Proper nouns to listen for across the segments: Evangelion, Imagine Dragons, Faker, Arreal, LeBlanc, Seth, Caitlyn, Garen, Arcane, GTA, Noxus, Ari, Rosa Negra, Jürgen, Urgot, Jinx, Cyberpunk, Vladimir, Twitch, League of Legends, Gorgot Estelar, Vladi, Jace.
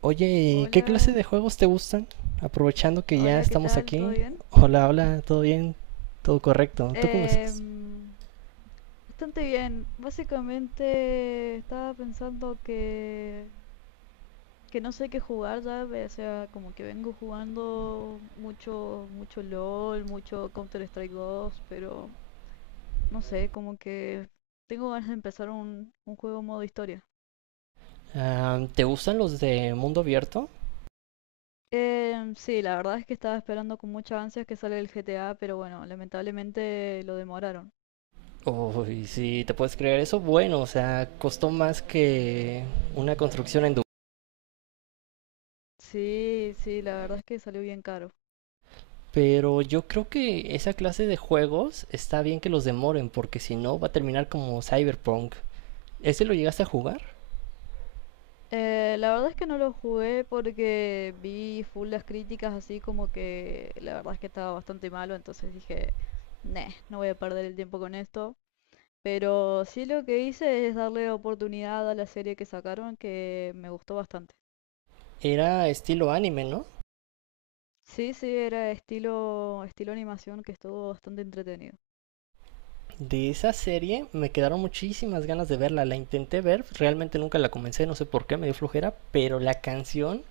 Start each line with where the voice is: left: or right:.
right: Oye, ¿y qué clase de
left: Hola,
right: juegos te gustan? Aprovechando que ya
left: hola, ¿qué
right: estamos
left: tal? ¿Todo
right: aquí.
left: bien?
right: Hola, hola, ¿todo bien? ¿Todo correcto? ¿Tú cómo estás?
left: Em, bastante bien. Básicamente estaba pensando que no sé qué jugar ya, o sea, como que vengo jugando mucho, mucho LOL, mucho Counter-Strike 2, pero no sé, como que tengo ganas de empezar un juego modo historia.
right: Ah, ¿te gustan los de mundo abierto?
left: Sí, la verdad es que estaba esperando con muchas ansias que sale el GTA, pero bueno, lamentablemente lo demoraron.
right: Uy, si te puedes creer eso, bueno, o sea, costó más que una construcción en Dubái.
left: Sí, sí, la verdad es que salió bien caro.
right: Pero yo creo que esa clase de juegos está bien que los demoren, porque si no va a terminar como Cyberpunk. ¿Ese lo llegaste a jugar?
left: La verdad es que no lo jugué porque vi full las críticas así como que la verdad es que estaba bastante malo, entonces dije, "Neh, no voy a perder el tiempo con esto. Pero sí lo que hice es darle oportunidad a la serie que sacaron que me gustó bastante.
right: Era estilo anime, ¿no?
left: Sí, sí, era estilo animación que estuvo bastante entretenido.
right: De esa serie me quedaron muchísimas ganas de verla, la intenté ver, realmente nunca la comencé, no sé por qué, me dio flojera, pero la canción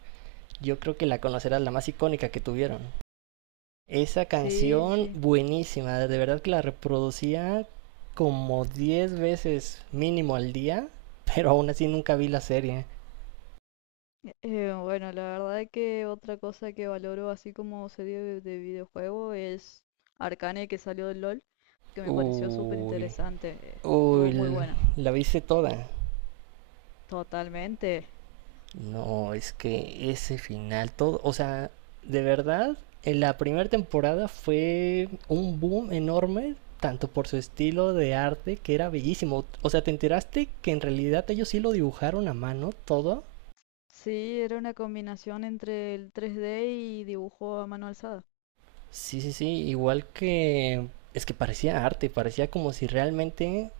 right: yo creo que la conocerás, la más icónica que tuvieron. Esa
left: Sí,
right: canción
left: sí.
right: buenísima, de verdad que la reproducía como 10 veces mínimo al día, pero aún así nunca vi la serie.
left: Bueno, la verdad que otra cosa que valoro así como serie de videojuego es Arcane que salió del LOL, que me pareció súper
right: Uy,
left: interesante. Estuvo muy
right: uy,
left: buena.
right: la viste toda.
left: Totalmente.
right: No, es que ese final, todo, o sea, de verdad, en la primera temporada fue un boom enorme, tanto por su estilo de arte, que era bellísimo. O sea, ¿te enteraste que en realidad ellos sí lo dibujaron a mano todo?
left: Sí, era una combinación entre el 3D y dibujo a mano alzada.
right: Sí, sí, sí, igual que... Es que parecía arte, parecía como si realmente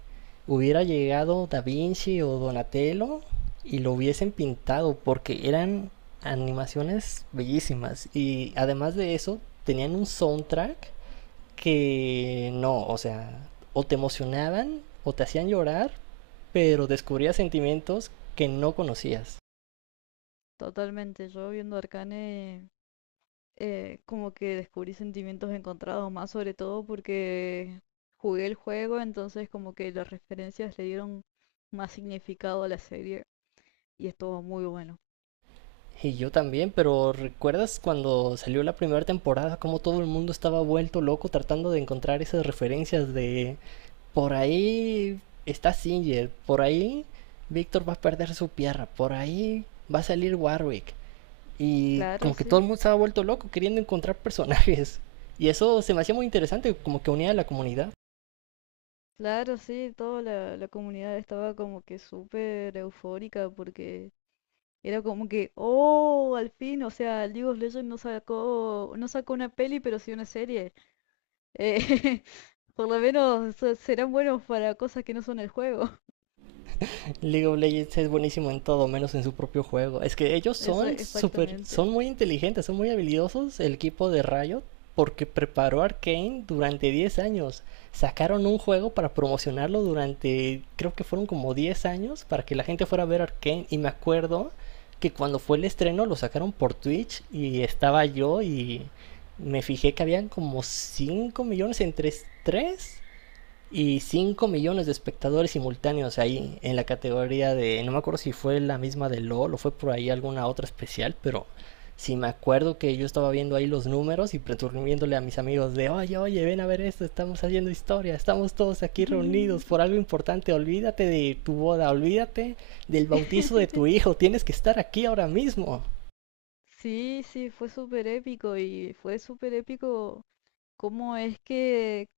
right: hubiera llegado Da Vinci o Donatello y lo hubiesen pintado porque eran animaciones bellísimas y además de eso tenían un soundtrack que no, o sea, o te emocionaban o te hacían llorar, pero descubrías sentimientos que no conocías.
left: Totalmente. Yo viendo Arcane como que descubrí sentimientos encontrados, más sobre todo porque jugué el juego, entonces como que las referencias le dieron más significado a la serie. Y estuvo muy bueno.
right: Y yo también, pero ¿recuerdas cuando salió la primera temporada cómo todo el mundo estaba vuelto loco tratando de encontrar esas referencias de... Por ahí está Singer, por ahí Víctor va a perder su pierna, por ahí va a salir Warwick. Y
left: Claro,
right: como que todo
left: sí,
right: el mundo se ha vuelto loco queriendo encontrar personajes. Y eso se me hacía muy interesante, como que unía a la comunidad.
left: claro, sí, toda la comunidad estaba como que súper eufórica porque era como que, oh, al fin, o sea, League of Legends no sacó una peli, pero sí una serie. Eh, por lo menos serán buenos para cosas que no son el juego.
right: League of Legends es buenísimo en todo, menos en su propio juego. Es que ellos
left: Eso,
right: son súper,
left: exactamente.
right: son muy inteligentes, son muy habilidosos el equipo de Riot porque preparó Arcane durante 10 años. Sacaron un juego para promocionarlo durante, creo que fueron como 10 años, para que la gente fuera a ver Arcane. Y me acuerdo que cuando fue el estreno lo sacaron por Twitch y estaba yo y me fijé que habían como 5 millones entre 3. Y 5 millones de espectadores simultáneos ahí en la categoría de, no me acuerdo si fue la misma de LOL o fue por ahí alguna otra especial, pero sí me acuerdo que yo estaba viendo ahí los números y preturbiéndole a mis amigos de, oye, oye, ven a ver esto, estamos haciendo historia, estamos todos aquí reunidos por algo importante, olvídate de tu boda, olvídate del bautizo de tu hijo, tienes que estar aquí ahora mismo.
left: Sí, sí, fue súper épico y fue súper épico cómo es que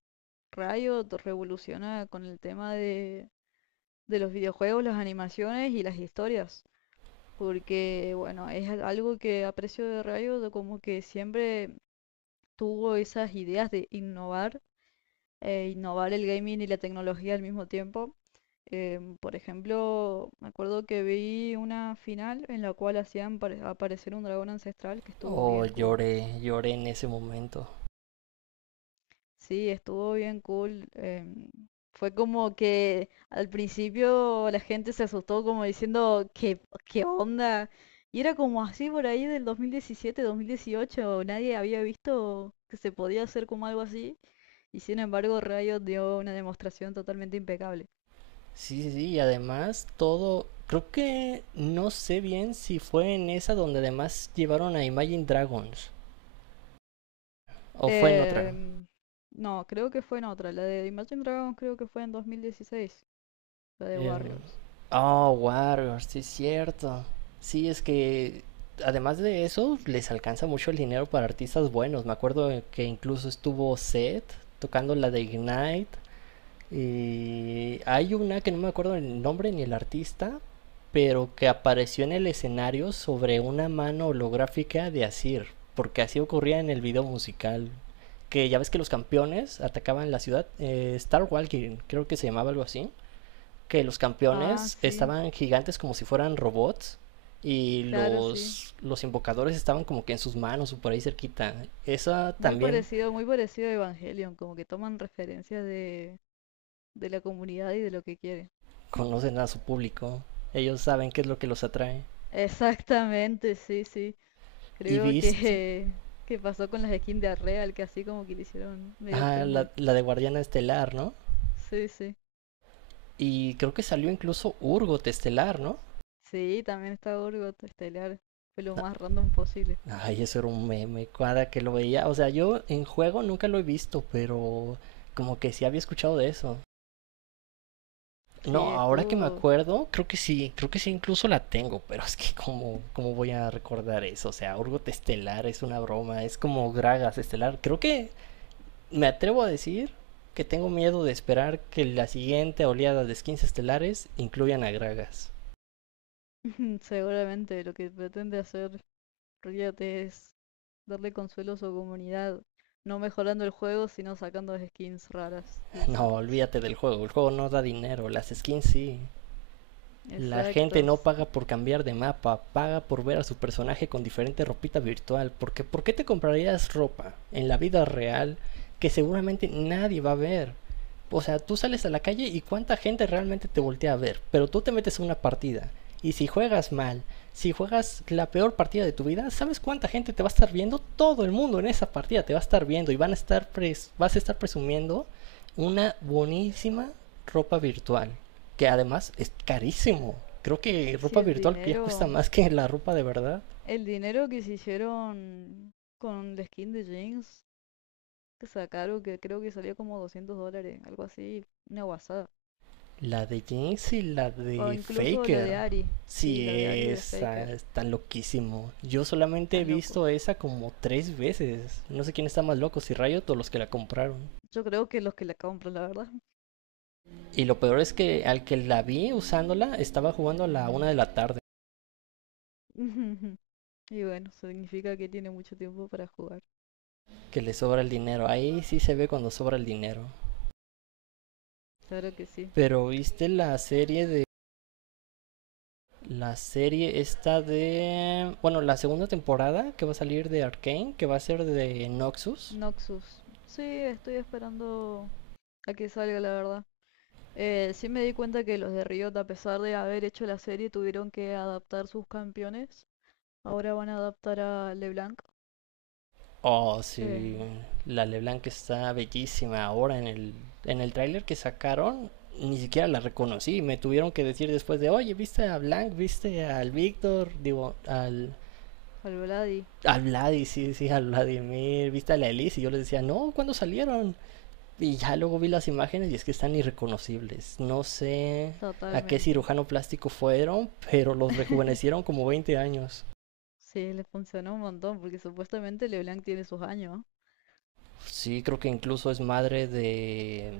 left: Riot revoluciona con el tema de los videojuegos, las animaciones y las historias, porque bueno, es algo que aprecio de Rayo, de como que siempre tuvo esas ideas de innovar, innovar el gaming y la tecnología al mismo tiempo. Por ejemplo, me acuerdo que vi una final en la cual hacían aparecer un dragón ancestral que estuvo
right: Oh,
left: bien cool.
right: lloré, lloré en ese momento.
left: Sí, estuvo bien cool. Fue como que al principio la gente se asustó como diciendo, ¿qué onda? Y era como así por ahí del 2017, 2018. Nadie había visto que se podía hacer como algo así. Y sin embargo, Riot dio una demostración totalmente impecable.
right: Sí, sí, sí, y además todo, creo que no sé bien si fue en esa donde además llevaron a Imagine Dragons o fue en otra.
left: Em, no, creo que fue en otra. La de Imagine Dragons creo que fue en 2016. La de
right: Eh,
left: Warriors.
right: oh, Warriors, sí es cierto. Sí, es que además de eso les alcanza mucho el dinero para artistas buenos. Me acuerdo que incluso estuvo Seth tocando la de Ignite. Y hay una que no me acuerdo el nombre ni el artista, pero que apareció en el escenario sobre una mano holográfica de Asir, porque así ocurría en el video musical. Que ya ves que los campeones atacaban la ciudad, Star Walking, creo que se llamaba algo así. Que los
left: Ah,
right: campeones
left: sí.
right: estaban gigantes como si fueran robots y
left: Claro, sí.
right: los invocadores estaban como que en sus manos o por ahí cerquita. Esa también
left: Muy parecido a Evangelion, como que toman referencias de la comunidad y de lo que quieren.
right: conocen a su público. Ellos saben qué es lo que los atrae.
left: Exactamente, sí, sí.
right: Y
left: Creo que,
right: Beast,
left: que pasó con las skins de Arreal, que así como que le hicieron medio
right: ah,
left: fanboy.
right: la de Guardiana Estelar, ¿no?
left: Sí, sí.
right: Y creo que salió incluso Urgot Estelar, ¿no?
left: Sí, también está Gorgot Estelar. Fue lo más random posible.
right: Ay, eso era un meme, cada que lo veía. O sea, yo en juego nunca lo he visto, pero como que sí había escuchado de eso. No,
left: Sí,
right: ahora que me
left: estuvo.
right: acuerdo, creo que sí incluso la tengo, pero es que como, cómo voy a recordar eso, o sea, Urgot Estelar es una broma, es como Gragas Estelar, creo que... Me atrevo a decir que tengo miedo de esperar que la siguiente oleada de skins estelares incluyan a Gragas.
left: Seguramente lo que pretende hacer Riot es darle consuelo a su comunidad, no mejorando el juego, sino sacando skins raras y
right: No,
left: bizarras.
right: olvídate del juego, el juego no da dinero, las skins sí. La gente
left: Exacto.
right: no paga por cambiar de mapa, paga por ver a su personaje con diferente ropita virtual, porque ¿por qué te comprarías ropa en la vida real que seguramente nadie va a ver? O sea, tú sales a la calle y cuánta gente realmente te voltea a ver, pero tú te metes a una partida. Y si juegas mal, si juegas la peor partida de tu vida, ¿sabes cuánta gente te va a estar viendo? Todo el mundo en esa partida te va a estar viendo y van a estar pres vas a estar presumiendo una buenísima ropa virtual, que además es carísimo. Creo que
left: Si
right: ropa
left: el
right: virtual ya cuesta
left: dinero,
right: más que la ropa de verdad.
left: el dinero que se hicieron con la skin de Jinx, que sacaron, que creo que salía como 200 dólares, algo así, una guasada.
right: La de James y la
left: O
right: de
left: incluso la
right: Faker.
left: de Ari, sí,
right: Sí,
left: la de Ari de
right: esa
left: Faker,
right: está loquísimo. Yo solamente he
left: tan
right: visto
left: locos.
right: esa como tres veces. No sé quién está más loco, si Riot o los que la compraron.
left: Yo creo que los que la compran, la verdad.
right: Y lo peor es que al que la vi usándola estaba jugando a la 1 de la tarde.
left: Y bueno, significa que tiene mucho tiempo para jugar.
right: Que le sobra el dinero. Ahí sí se ve cuando sobra el dinero.
left: Claro que sí.
right: Pero viste la serie de... La serie esta de... Bueno, la segunda temporada que va a salir de Arcane, que va a ser de Noxus.
left: Noxus. Sí, estoy esperando a que salga, la verdad. Sí me di cuenta que los de Riot, a pesar de haber hecho la serie, tuvieron que adaptar sus campeones. Ahora van a adaptar a LeBlanc,
right: Oh,
left: eh,
right: sí. La LeBlanc está bellísima ahora en el tráiler que sacaron. Ni siquiera la reconocí. Me tuvieron que decir después de, oye, ¿viste a Blanc? ¿Viste al Víctor? Digo, al,
left: al Vladi,
right: al Vladi, sí, sí, al Vladimir. ¿Viste a la Elise? Y yo les decía, no, ¿cuándo salieron? Y ya luego vi las imágenes y es que están irreconocibles. No sé a qué
left: totalmente.
right: cirujano plástico fueron, pero los rejuvenecieron como 20 años.
left: Sí, les funcionó un montón porque supuestamente LeBlanc tiene sus años.
right: Sí, creo que incluso es madre de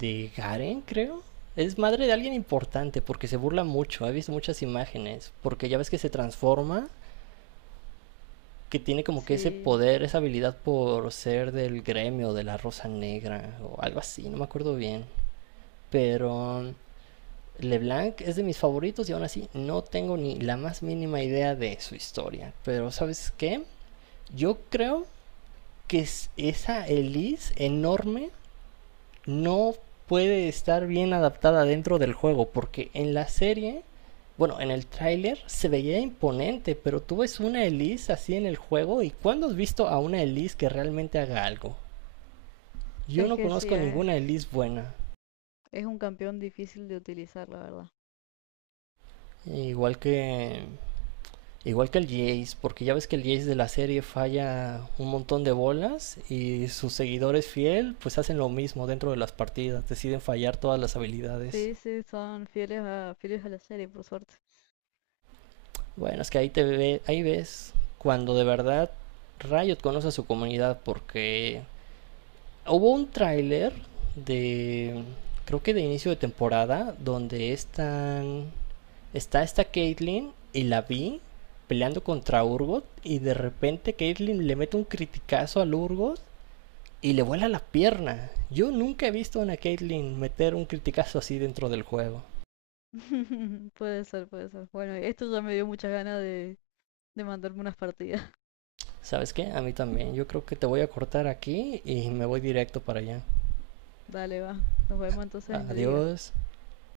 right: Garen, creo. Es madre de alguien importante porque se burla mucho. He visto muchas imágenes. Porque ya ves que se transforma, que tiene como que ese
left: Sí,
right: poder, esa habilidad por ser del gremio de la Rosa Negra o algo así, no me acuerdo bien. Pero LeBlanc es de mis favoritos y aún así no tengo ni la más mínima idea de su historia. Pero ¿sabes qué? Yo creo que esa Elise enorme no puede estar bien adaptada dentro del juego, porque en la serie, bueno, en el tráiler se veía imponente, pero tú ves una Elise así en el juego y ¿cuándo has visto a una Elise que realmente haga algo? Yo
left: es
right: no
left: que sí,
right: conozco
left: es,
right: ninguna Elise buena,
left: es un campeón difícil de utilizar, la verdad.
right: igual que el Jace, porque ya ves que el Jace de la serie falla un montón de bolas y sus seguidores fiel pues hacen lo mismo dentro de las partidas, deciden fallar todas las habilidades.
left: Sí, sí, son fieles a, fieles a la serie, por suerte.
right: Bueno, es que ahí te ve, ahí ves cuando de verdad Riot conoce a su comunidad porque hubo un tráiler de creo que de inicio de temporada donde están está esta Caitlyn y la vi peleando contra Urgot y de repente Caitlyn le mete un criticazo al Urgot y le vuela la pierna. Yo nunca he visto a una Caitlyn meter un criticazo así dentro del juego.
left: Puede ser, puede ser. Bueno, esto ya me dio muchas ganas de mandarme unas partidas.
right: ¿Sabes qué? A mí también. Yo creo que te voy a cortar aquí y me voy directo para allá.
left: Dale, va. Nos vemos entonces en la liga.
right: Adiós.